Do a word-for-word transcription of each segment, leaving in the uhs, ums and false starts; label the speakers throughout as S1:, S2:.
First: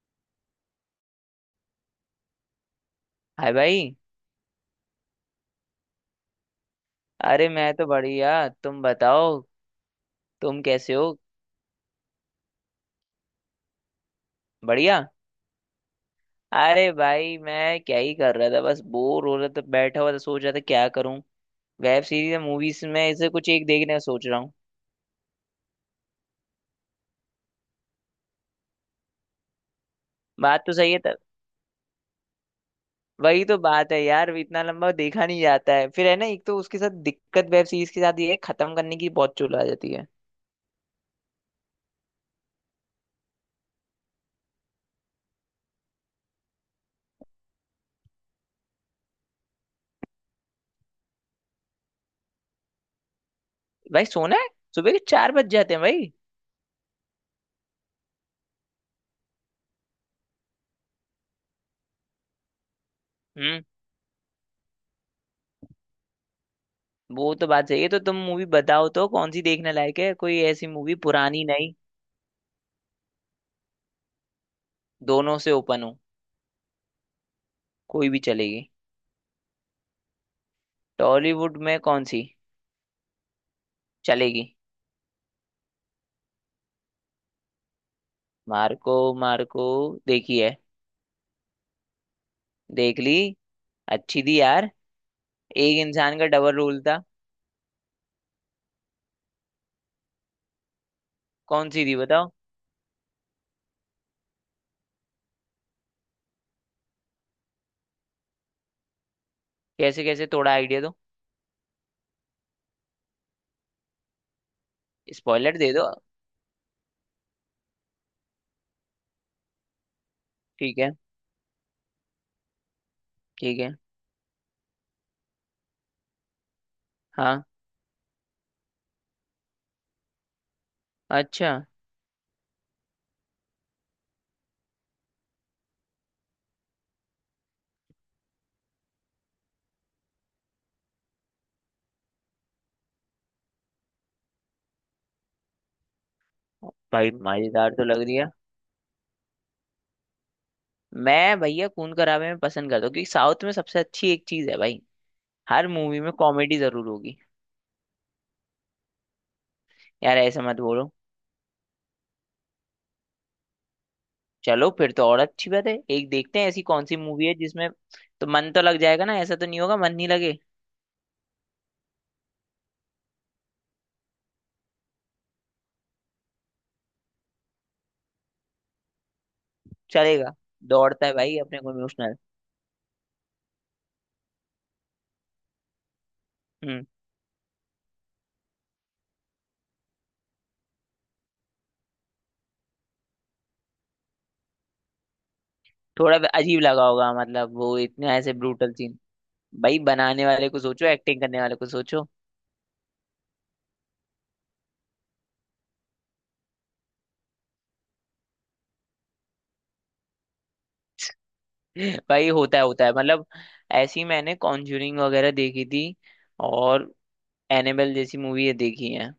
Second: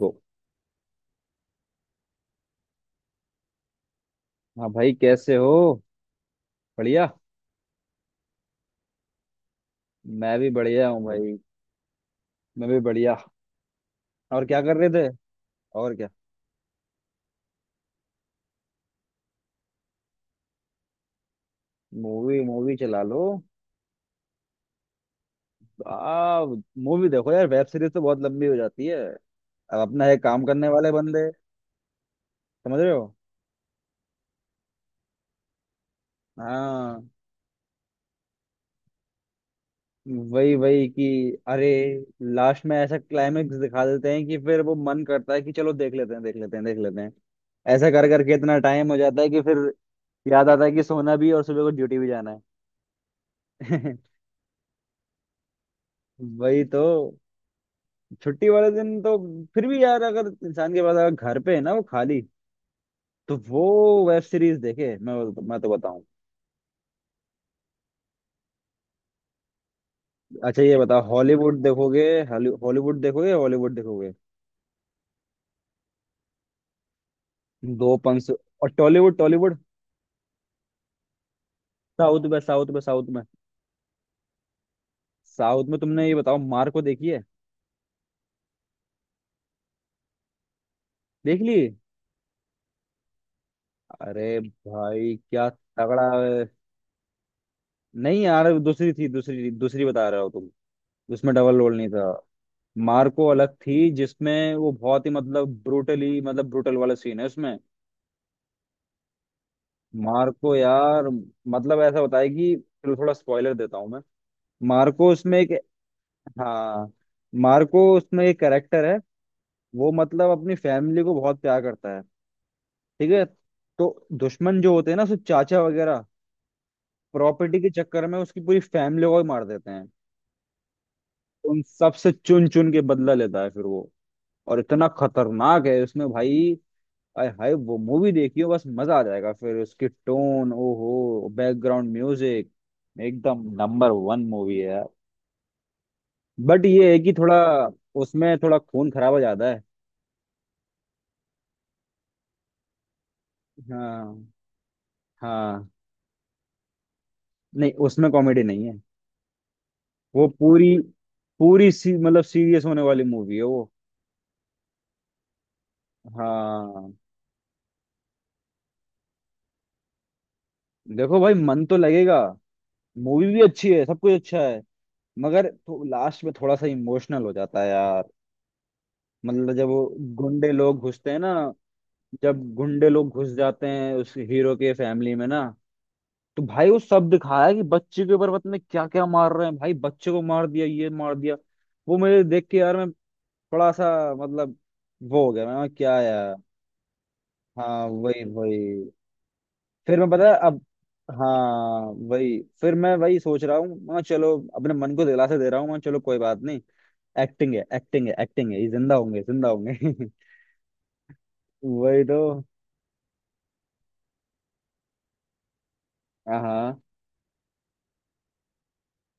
S1: गो।
S2: Hi भाई।
S1: हाँ भाई, कैसे हो? बढ़िया।
S2: अरे मैं तो बढ़िया, तुम बताओ।
S1: मैं भी
S2: तुम
S1: बढ़िया
S2: कैसे
S1: हूँ
S2: हो?
S1: भाई। मैं भी बढ़िया। और क्या कर रहे
S2: बढ़िया।
S1: थे? और क्या।
S2: अरे भाई मैं क्या ही कर रहा था, बस बोर हो रहा था, बैठा हुआ था, सोच रहा था क्या करूं। वेब सीरीज
S1: मूवी
S2: या
S1: मूवी
S2: मूवीज
S1: चला
S2: में
S1: लो।
S2: इसे कुछ एक देखने का सोच रहा हूँ।
S1: आ मूवी देखो यार, वेब सीरीज तो बहुत लंबी हो जाती है। अब अपना है काम
S2: बात
S1: करने
S2: तो
S1: वाले
S2: सही है तर...
S1: बंदे। समझ रहे हो?
S2: वही तो बात है यार, इतना लंबा देखा नहीं जाता है। फिर है ना, एक तो उसके साथ
S1: हाँ,
S2: दिक्कत वेब सीरीज के साथ ये है, खत्म करने की बहुत चुल आ जाती है।
S1: वही वही कि, अरे, लास्ट में ऐसा क्लाइमेक्स दिखा देते हैं कि फिर वो मन करता है कि चलो देख लेते हैं, देख लेते हैं, देख लेते हैं। ऐसा कर करके इतना टाइम हो जाता है कि फिर याद आता है कि सोना भी है और सुबह को ड्यूटी भी जाना है।
S2: भाई सोना है, सुबह के चार बज जाते हैं भाई।
S1: वही तो। छुट्टी वाले दिन तो फिर भी यार, अगर इंसान के पास अगर घर पे है ना वो खाली, तो वो
S2: हम्म।
S1: वेब सीरीज देखे, मैं बोल- मैं तो बताऊं।
S2: वो तो बात सही है। तो तुम मूवी बताओ, तो कौन सी देखने लायक है कोई
S1: अच्छा
S2: ऐसी
S1: ये
S2: मूवी
S1: बताओ,
S2: पुरानी?
S1: हॉलीवुड देखोगे? हॉलीवुड देखोगे? हॉलीवुड देखोगे?
S2: दोनों से ओपन हूँ,
S1: दो
S2: कोई भी
S1: पंच।
S2: चलेगी।
S1: और टॉलीवुड टॉलीवुड।
S2: टॉलीवुड में कौन सी
S1: साउथ में, साउथ में, साउथ में।
S2: चलेगी?
S1: साउथ में तुमने ये बताओ, मार्को देखी है?
S2: मार्को? मार्को देखी है,
S1: देख ली?
S2: देख ली। अच्छी
S1: अरे
S2: थी यार।
S1: भाई क्या
S2: एक
S1: तगड़ा
S2: इंसान का
S1: है।
S2: डबल रोल था।
S1: नहीं यार, दूसरी थी, दूसरी दूसरी बता रहे हो तुम। उसमें डबल
S2: कौन
S1: रोल
S2: सी
S1: नहीं
S2: थी
S1: था।
S2: बताओ?
S1: मार्को अलग थी जिसमें वो बहुत ही मतलब ब्रूटली, मतलब ब्रूटल वाला सीन है उसमें।
S2: कैसे कैसे, थोड़ा
S1: मार्को
S2: आइडिया दो।
S1: यार, मतलब ऐसा बताया कि चलो थोड़ा स्पॉइलर देता हूँ मैं। मार्को उसमें एक,
S2: स्पॉइलर दे दो।
S1: हाँ मार्को उसमें एक कैरेक्टर है, वो मतलब अपनी
S2: ठीक है,
S1: फैमिली को बहुत प्यार करता है। ठीक है।
S2: ठीक है।
S1: तो दुश्मन जो होते हैं ना उसके चाचा वगैरह
S2: हाँ,
S1: प्रॉपर्टी के चक्कर में उसकी पूरी फैमिली को ही मार देते हैं।
S2: अच्छा।
S1: उन सबसे चुन चुन के बदला लेता है फिर वो, और इतना खतरनाक है उसमें भाई। आय हाय वो मूवी देखियो, बस मजा आ जाएगा। फिर उसकी टोन, ओहो, बैकग्राउंड म्यूजिक एकदम नंबर वन मूवी है यार। बट ये है
S2: भाई
S1: कि थोड़ा
S2: मजेदार तो लग रही है।
S1: उसमें थोड़ा खून खराबा ज्यादा है।
S2: मैं भैया खून खराबे में पसंद करता हूँ, क्योंकि साउथ में सबसे अच्छी
S1: हाँ
S2: एक चीज है भाई,
S1: हाँ,
S2: हर मूवी में कॉमेडी जरूर होगी।
S1: नहीं उसमें कॉमेडी नहीं है।
S2: यार
S1: वो
S2: ऐसा मत
S1: पूरी
S2: बोलो।
S1: पूरी सी, मतलब सीरियस होने वाली मूवी है वो।
S2: चलो फिर तो और अच्छी बात है, एक देखते हैं। ऐसी कौन
S1: हाँ,
S2: सी मूवी है जिसमें तो मन तो लग जाएगा ना, ऐसा तो नहीं होगा मन नहीं लगे?
S1: देखो भाई मन तो लगेगा, मूवी भी अच्छी है, सब कुछ अच्छा है। मगर तो लास्ट में थोड़ा सा इमोशनल हो जाता है यार। मतलब जब वो
S2: चलेगा,
S1: गुंडे लोग
S2: दौड़ता
S1: घुसते
S2: है
S1: हैं
S2: भाई,
S1: ना,
S2: अपने को इमोशनल।
S1: जब गुंडे लोग घुस जाते हैं उस हीरो के फैमिली में ना, तो भाई वो
S2: हम्म।
S1: सब दिखाया है कि बच्चे के ऊपर पता नहीं क्या क्या मार रहे हैं भाई, बच्चे को मार दिया, ये मार दिया। वो मुझे देख के यार, मैं थोड़ा सा मतलब वो हो गया, मैं क्या
S2: थोड़ा
S1: यार।
S2: अजीब लगा होगा, मतलब वो
S1: हाँ
S2: इतना
S1: वही
S2: ऐसे ब्रूटल
S1: वही।
S2: सीन। भाई
S1: फिर मैं
S2: बनाने
S1: पता है
S2: वाले को
S1: अब,
S2: सोचो, एक्टिंग करने वाले को
S1: हाँ
S2: सोचो।
S1: वही फिर मैं वही सोच रहा हूँ, मैं चलो अपने मन को दिलासा दे रहा हूँ, मैं चलो कोई बात नहीं, एक्टिंग है, एक्टिंग है, एक्टिंग है, ये जिंदा होंगे, जिंदा होंगे। वही तो।
S2: भाई होता है होता है, मतलब ऐसी मैंने कॉन्जूरिंग वगैरह देखी थी।
S1: हाँ हाँ।
S2: और एनेबेल जैसी मूवी ये देखी है?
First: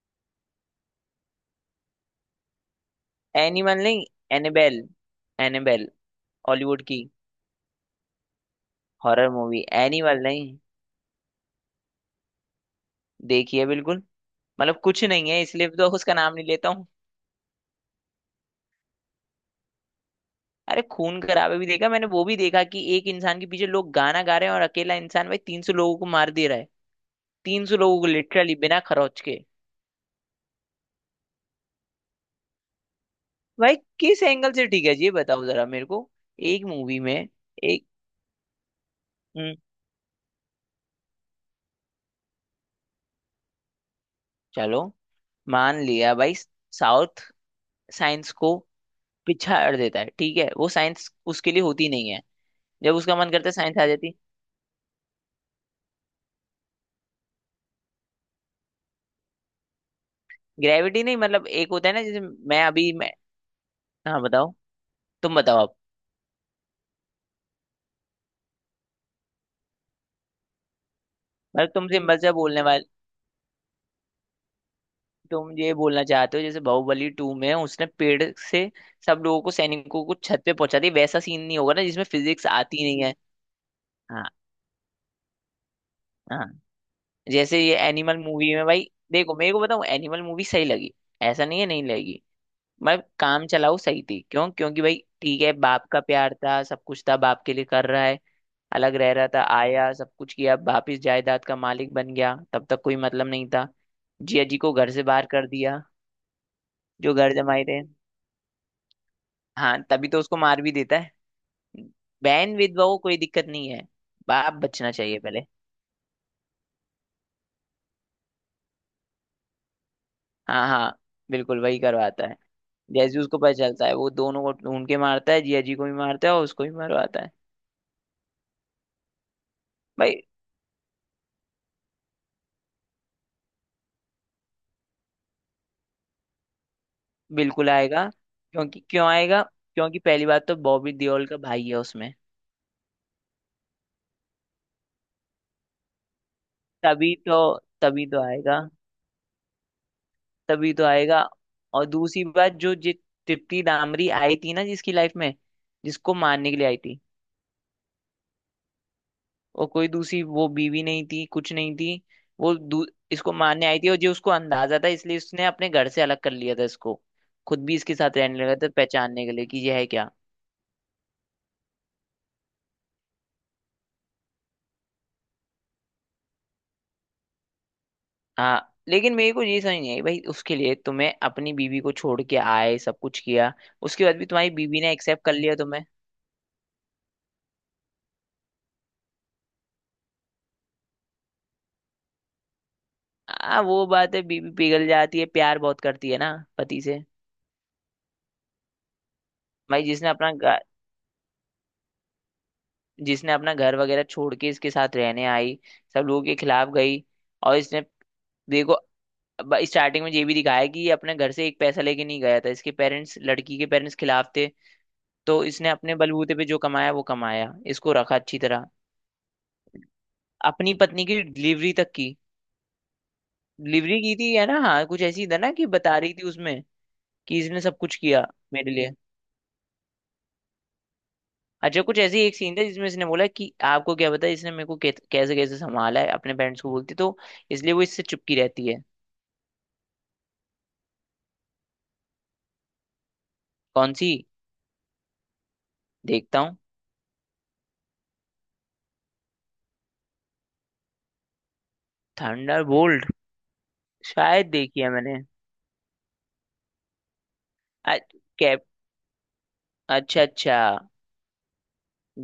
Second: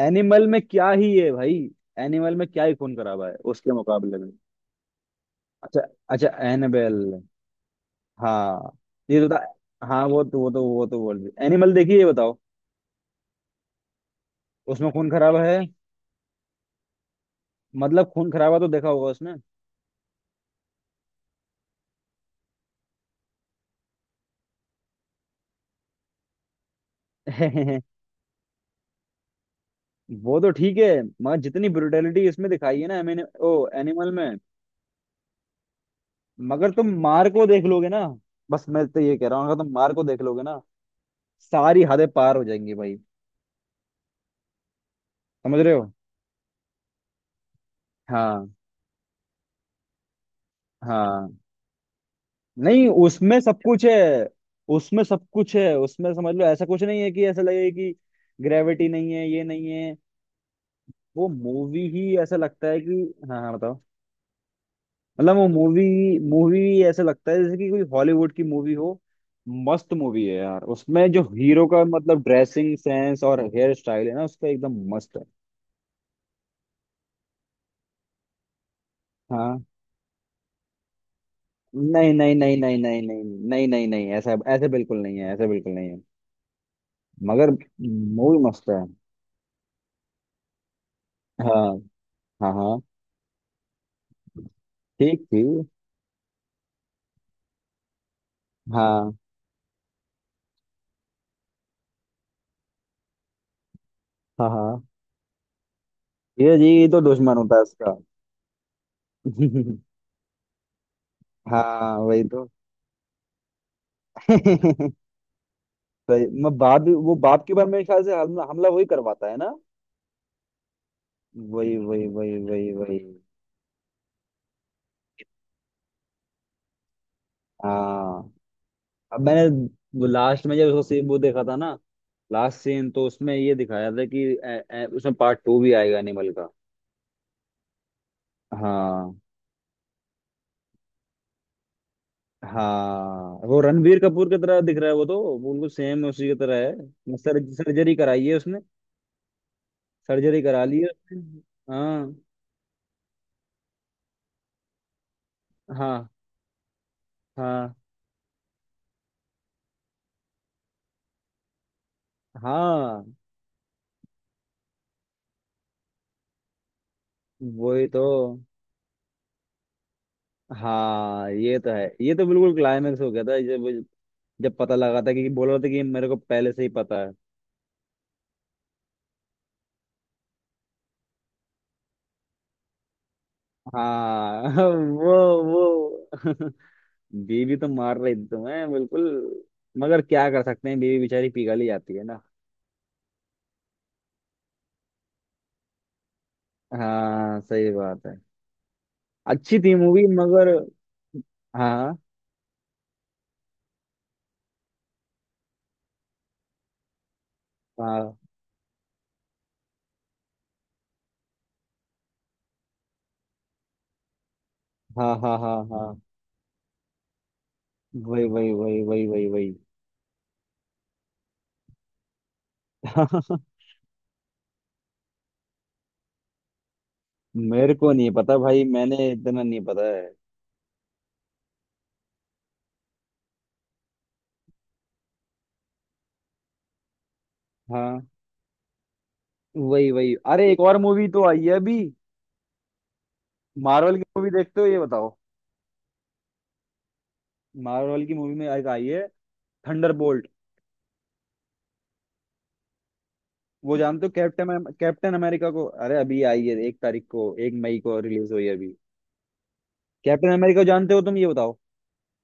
S1: एनिमल में क्या ही है भाई, एनिमल में क्या ही खून खराबा है उसके
S2: एनिमल नहीं,
S1: मुकाबले में।
S2: एनेबेल,
S1: अच्छा,
S2: एनेबेल,
S1: अच्छा
S2: हॉलीवुड
S1: एनाबेल।
S2: की
S1: हाँ ये तो
S2: हॉरर मूवी।
S1: था, हाँ वो
S2: एनिमल
S1: तो वो
S2: नहीं?
S1: तो वो तो बोल रही, एनिमल देखिए ये बताओ।
S2: देखी है बिल्कुल, मतलब
S1: उसमें
S2: कुछ
S1: खून
S2: नहीं है
S1: खराबा है,
S2: इसलिए तो उसका नाम नहीं लेता हूँ।
S1: मतलब खून खराबा तो देखा होगा उसमें।
S2: अरे खून खराबे भी देखा मैंने, वो भी देखा कि एक इंसान के पीछे लोग गाना गा रहे हैं और अकेला इंसान भाई तीन सौ लोगों को मार दे रहा है। तीन सौ लोगों को लिटरली बिना खरोच के।
S1: वो तो ठीक है, मगर जितनी ब्रुटेलिटी इसमें दिखाई है ना मैंने, ओ
S2: भाई
S1: एनिमल
S2: किस
S1: में।
S2: एंगल से ठीक है ये बताओ जरा मेरे को। एक
S1: मगर तुम
S2: मूवी में
S1: मार को देख
S2: एक।
S1: लोगे ना। बस मैं तो ये कह रहा हूँ,
S2: हम्म,
S1: अगर तुम मार को देख लोगे ना, सारी हदें पार हो जाएंगी भाई।
S2: चलो
S1: समझ रहे
S2: मान
S1: हो?
S2: लिया भाई। साउथ, साइंस
S1: हाँ
S2: को पिछाड़ देता है, ठीक है वो। साइंस
S1: हाँ।
S2: उसके लिए होती नहीं है,
S1: नहीं
S2: जब उसका मन
S1: उसमें
S2: करता है
S1: सब
S2: साइंस
S1: कुछ
S2: आ
S1: है,
S2: जाती।
S1: उसमें सब कुछ है, उसमें समझ लो ऐसा कुछ नहीं है कि ऐसा लगे कि ग्रेविटी नहीं है, ये नहीं है।
S2: ग्रेविटी नहीं
S1: वो
S2: मतलब एक
S1: मूवी
S2: होता है ना
S1: ही
S2: जैसे
S1: ऐसा
S2: मैं
S1: लगता है कि,
S2: अभी मैं
S1: हाँ हाँ बताओ।
S2: हाँ बताओ। तुम
S1: मतलब वो
S2: बताओ, आप।
S1: मूवी, मूवी ही ऐसा लगता है जैसे कि कोई हॉलीवुड की मूवी हो। मस्त मूवी है यार, उसमें जो हीरो
S2: मैं
S1: का
S2: तुमसे
S1: मतलब
S2: मजा बोलने
S1: ड्रेसिंग
S2: वाला,
S1: सेंस और हेयर स्टाइल है ना उसका एकदम मस्त है।
S2: तुम ये बोलना चाहते हो जैसे बाहुबली टू में उसने पेड़ से सब लोगों को,
S1: हाँ
S2: सैनिकों को छत पे पहुंचा दिया, वैसा सीन नहीं होगा ना जिसमें
S1: नहीं नहीं
S2: फिजिक्स
S1: नहीं नहीं
S2: आती
S1: नहीं
S2: नहीं है?
S1: नहीं नहीं नहीं नहीं,
S2: हाँ,
S1: ऐसा ऐसे बिल्कुल नहीं है, ऐसे बिल्कुल नहीं है।
S2: हाँ,
S1: मगर
S2: जैसे ये एनिमल
S1: मूवी
S2: मूवी में
S1: मस्त है।
S2: भाई। देखो मेरे को बताऊं, एनिमल मूवी सही लगी, ऐसा नहीं है
S1: हाँ
S2: नहीं लगी।
S1: हाँ हाँ,
S2: मैं काम चलाऊ सही थी, क्यों? क्योंकि भाई
S1: ठीक थी।
S2: ठीक है, बाप का प्यार था, सब कुछ था, बाप के लिए कर रहा है। अलग
S1: हाँ
S2: रह रहा था, आया, सब कुछ किया, वापिस जायदाद का मालिक बन गया, तब तक कोई मतलब नहीं था। जिया
S1: हाँ
S2: जी को
S1: हाँ,
S2: घर से बाहर कर दिया,
S1: ये जी ये तो
S2: जो घर
S1: दुश्मन होता है
S2: जमाए थे।
S1: उसका।
S2: हाँ तभी तो उसको मार भी देता है।
S1: हाँ वही तो।
S2: बैन विधवा को कोई दिक्कत नहीं है, बाप बचना चाहिए पहले।
S1: सही, मैं बाप भी वो बाप के बारे में मेरे ख्याल से हमला हमला वही करवाता है ना।
S2: हाँ हाँ, बिल्कुल
S1: वही
S2: वही
S1: वही
S2: करवाता
S1: वही
S2: है।
S1: वही वही।
S2: जैसे ही उसको पता चलता है वो दोनों को ढूंढ के मारता है, जिया जी को भी मारता है और उसको भी मारवाता है।
S1: हाँ अब मैंने, वो
S2: भाई
S1: लास्ट में जब उसको सीन वो देखा था ना, लास्ट सीन तो उसमें ये दिखाया था कि ए, ए, उसमें पार्ट टू भी आएगा एनिमल का।
S2: बिल्कुल आएगा। क्योंकि क्यों
S1: हाँ
S2: आएगा? क्योंकि पहली बात तो बॉबी देओल का भाई है उसमें,
S1: हाँ, वो रणबीर कपूर की तरह दिख रहा है, वो तो वो बिल्कुल सेम उसी की तरह
S2: तभी
S1: है,
S2: तो,
S1: सर सर्जरी
S2: तभी तो
S1: कराई है उसने,
S2: आएगा,
S1: सर्जरी करा
S2: तभी
S1: ली
S2: तो
S1: है उसने।
S2: आएगा। और
S1: हाँ
S2: दूसरी बात, जो जि- तृप्ति दामरी आई थी ना जिसकी लाइफ में,
S1: हाँ
S2: जिसको मारने के लिए आई थी,
S1: हाँ
S2: और कोई दूसरी वो बीवी नहीं थी, कुछ नहीं थी। वो दू,
S1: हाँ
S2: इसको मारने आई थी, और जो उसको अंदाजा था इसलिए उसने अपने घर से अलग कर लिया था इसको। खुद भी
S1: वही
S2: इसके
S1: तो।
S2: साथ रहने लगा था, पहचानने के लिए कि ये है क्या।
S1: हाँ ये तो है, ये तो बिल्कुल क्लाइमेक्स हो गया था जब, जब पता लगा था कि बोल रहा था कि मेरे को पहले से ही पता है।
S2: हाँ, लेकिन मेरे को ये समझ नहीं आई भाई, उसके लिए तुम्हें अपनी बीवी को छोड़ के आए, सब कुछ किया, उसके बाद भी
S1: हाँ
S2: तुम्हारी बीवी ने एक्सेप्ट कर
S1: वो
S2: लिया तुम्हें।
S1: वो। बीवी तो मार रही थी तुम्हें बिल्कुल, मगर क्या कर सकते हैं बीवी बेचारी पिघल ही जाती है ना।
S2: हाँ वो बात है, बीवी पिघल जाती है, प्यार बहुत करती है ना पति से।
S1: हाँ सही बात है, अच्छी थी
S2: भाई
S1: मूवी
S2: जिसने अपना
S1: मगर।
S2: गा-
S1: हाँ
S2: जिसने अपना घर वगैरह छोड़ के इसके साथ रहने आई, सब लोगों के खिलाफ गई, और इसने
S1: हाँ
S2: देखो, अब स्टार्टिंग में ये भी दिखाया है कि ये अपने घर से एक पैसा लेके नहीं गया था, इसके पेरेंट्स, लड़की के पेरेंट्स खिलाफ थे।
S1: हाँ हाँ
S2: तो
S1: हाँ
S2: इसने अपने
S1: हाँ।
S2: बलबूते पे जो कमाया वो कमाया, इसको रखा
S1: वही
S2: अच्छी
S1: वही
S2: तरह,
S1: वही वही वही
S2: अपनी पत्नी की डिलीवरी तक की।
S1: वही।
S2: डिलीवरी की थी है ना, हाँ कुछ ऐसी था ना, कि बता रही थी उसमें कि इसने
S1: मेरे
S2: सब
S1: को
S2: कुछ
S1: नहीं
S2: किया
S1: पता भाई,
S2: मेरे लिए।
S1: मैंने इतना नहीं पता है।
S2: अच्छा कुछ ऐसी एक सीन था जिसमें इसने बोला कि आपको क्या पता इसने मेरे को कैसे कैसे कैसे संभाला है, अपने पेरेंट्स को बोलती तो, इसलिए वो इससे
S1: हाँ
S2: चुपकी रहती है।
S1: वही वही। अरे एक और मूवी तो आई है अभी,
S2: कौन
S1: मार्वल की
S2: सी?
S1: मूवी देखते हो ये बताओ?
S2: देखता हूँ।
S1: मार्वल की मूवी में एक आई है, थंडरबोल्ट।
S2: Thunder bolt.
S1: वो जानते हो,
S2: शायद
S1: कैप्टन
S2: देखी है
S1: कैप्टन
S2: मैंने,
S1: अमेरिका को, अरे अभी आई है, एक तारीख को, एक मई को रिलीज हुई है अभी।
S2: अच्छा
S1: कैप्टन
S2: अच्छा।
S1: अमेरिका जानते हो तुम ये बताओ?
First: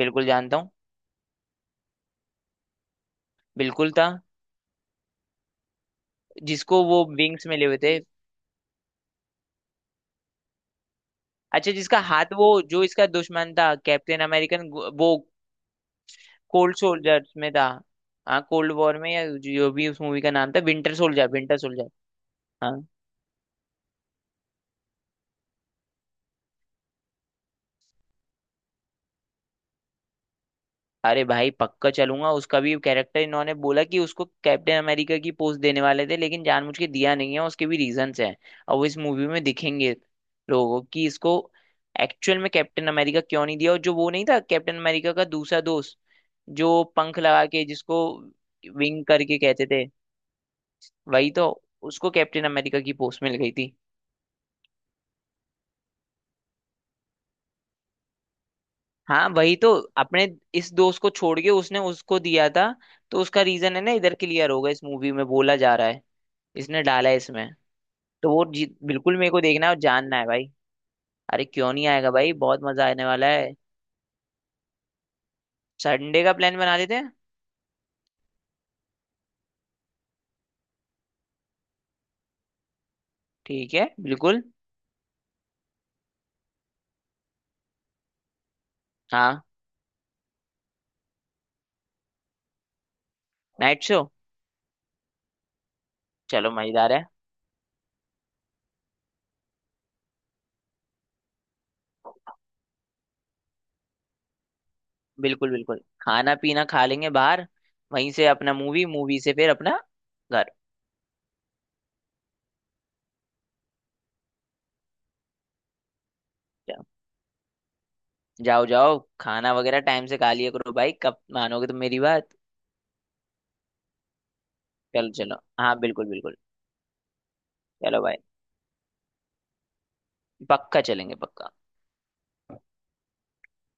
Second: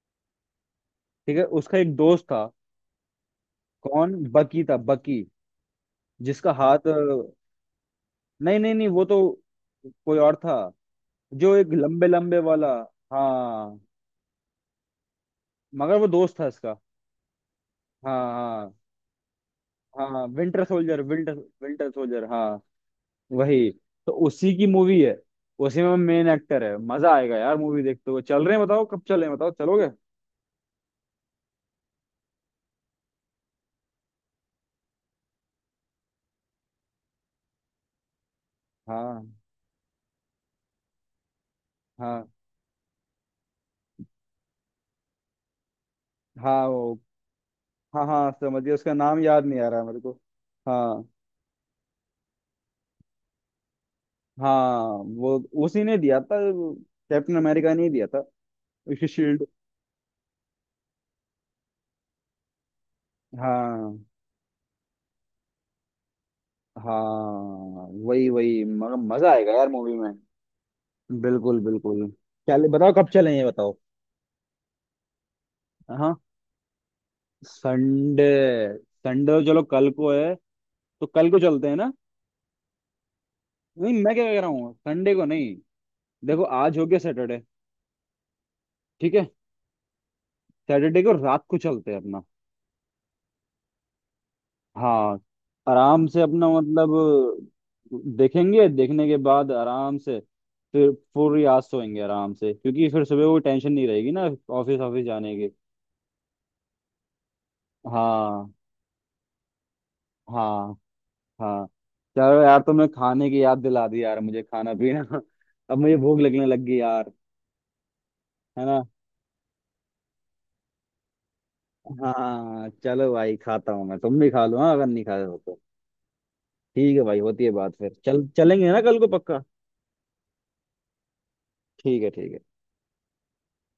S2: बिल्कुल जानता हूँ।
S1: ठीक है, उसका एक दोस्त था,
S2: बिल्कुल था।
S1: कौन बकी था, बकी, जिसका
S2: जिसको
S1: हाथ अ,
S2: वो विंग्स मिले हुए थे।
S1: नहीं नहीं नहीं वो तो कोई और था, जो एक
S2: अच्छा जिसका
S1: लंबे
S2: हाथ,
S1: लंबे
S2: वो
S1: वाला।
S2: जो इसका दुश्मन था
S1: हाँ
S2: कैप्टन अमेरिकन, वो
S1: मगर वो दोस्त था इसका।
S2: कोल्ड सोल्जर में था।
S1: हाँ
S2: हाँ,
S1: हाँ।
S2: कोल्ड वॉर में या जो भी उस मूवी
S1: हाँ
S2: का नाम था,
S1: winter
S2: winter
S1: soldier,
S2: soldier,
S1: winter,
S2: winter soldier.
S1: Winter soldier हाँ।
S2: हाँ।
S1: वही, तो उसी की मूवी है, उसी में मेन एक्टर है, मजा आएगा यार मूवी देखते हुए। चल रहे हैं बताओ, कब चल रहे हैं बताओ, चलोगे?
S2: अरे भाई पक्का चलूंगा। उसका भी कैरेक्टर इन्होंने बोला कि उसको कैप्टन अमेरिका की पोस्ट देने वाले थे, लेकिन जानबूझ के दिया नहीं है, उसके भी रीजंस हैं, और वो इस
S1: हाँ
S2: मूवी में दिखेंगे लोगों को, कि इसको
S1: हाँ
S2: एक्चुअल में कैप्टन अमेरिका क्यों नहीं दिया। और जो वो नहीं था कैप्टन अमेरिका का दूसरा दोस्त,
S1: हाँ,
S2: जो
S1: वो
S2: पंख लगा के,
S1: हाँ
S2: जिसको
S1: हाँ समझ गया, उसका
S2: विंग
S1: नाम
S2: करके
S1: याद नहीं
S2: कहते
S1: आ रहा
S2: थे,
S1: है मेरे को। हाँ
S2: वही तो, उसको कैप्टन अमेरिका की पोस्ट मिल गई थी।
S1: हाँ वो, उसी ने दिया था, कैप्टन अमेरिका ने ही दिया था उसकी
S2: हाँ
S1: शील्ड।
S2: वही तो, अपने इस दोस्त को छोड़ के उसने उसको दिया था। तो उसका रीजन है ना,
S1: हाँ
S2: इधर क्लियर होगा इस मूवी में, बोला जा रहा है इसने डाला है इसमें।
S1: हाँ वही
S2: तो वो
S1: वही,
S2: जी
S1: मगर
S2: बिल्कुल,
S1: मजा
S2: मेरे को
S1: आएगा
S2: देखना
S1: यार
S2: है और
S1: मूवी में।
S2: जानना है भाई। अरे
S1: बिल्कुल
S2: क्यों नहीं
S1: बिल्कुल।
S2: आएगा भाई, बहुत
S1: चल
S2: मजा
S1: बताओ
S2: आने
S1: कब
S2: वाला
S1: चलें ये
S2: है।
S1: बताओ। हाँ।
S2: संडे का प्लान बना लेते हैं।
S1: संडे, संडे चलो कल को है, तो कल को चलते हैं ना?
S2: ठीक है
S1: नहीं मैं क्या कह
S2: बिल्कुल।
S1: रहा हूँ, संडे को नहीं, देखो आज हो गया सैटरडे, ठीक है?
S2: हाँ,
S1: सैटरडे को रात को चलते हैं अपना।
S2: Night show.
S1: हाँ, आराम से अपना
S2: चलो मजेदार है।
S1: मतलब देखेंगे, देखने के बाद आराम से फिर पूरी रात सोएंगे आराम से क्योंकि फिर सुबह वो टेंशन नहीं रहेगी ना, ऑफिस ऑफिस जाने की।
S2: बिल्कुल बिल्कुल, खाना पीना खा लेंगे बाहर, वहीं से अपना
S1: हाँ
S2: मूवी, मूवी से फिर अपना घर।
S1: हाँ। हाँ चलो यार, तुमने खाने की याद दिला दी यार, मुझे खाना पीना अब मुझे भूख लगने लग गई
S2: जाओ,
S1: यार। है
S2: जाओ
S1: ना।
S2: जाओ, खाना वगैरह टाइम से खा लिया करो भाई, कब मानोगे तुम मेरी बात?
S1: हाँ चलो भाई, खाता हूँ मैं, तुम भी खा लो, हाँ अगर नहीं
S2: चलो
S1: खा रहे
S2: चलो,
S1: हो तो।
S2: हाँ बिल्कुल बिल्कुल।
S1: ठीक है भाई, होती है बात, फिर
S2: चलो भाई,
S1: चल चलेंगे ना कल को पक्का।
S2: पक्का चलेंगे, पक्का।
S1: ठीक है, ठीक है।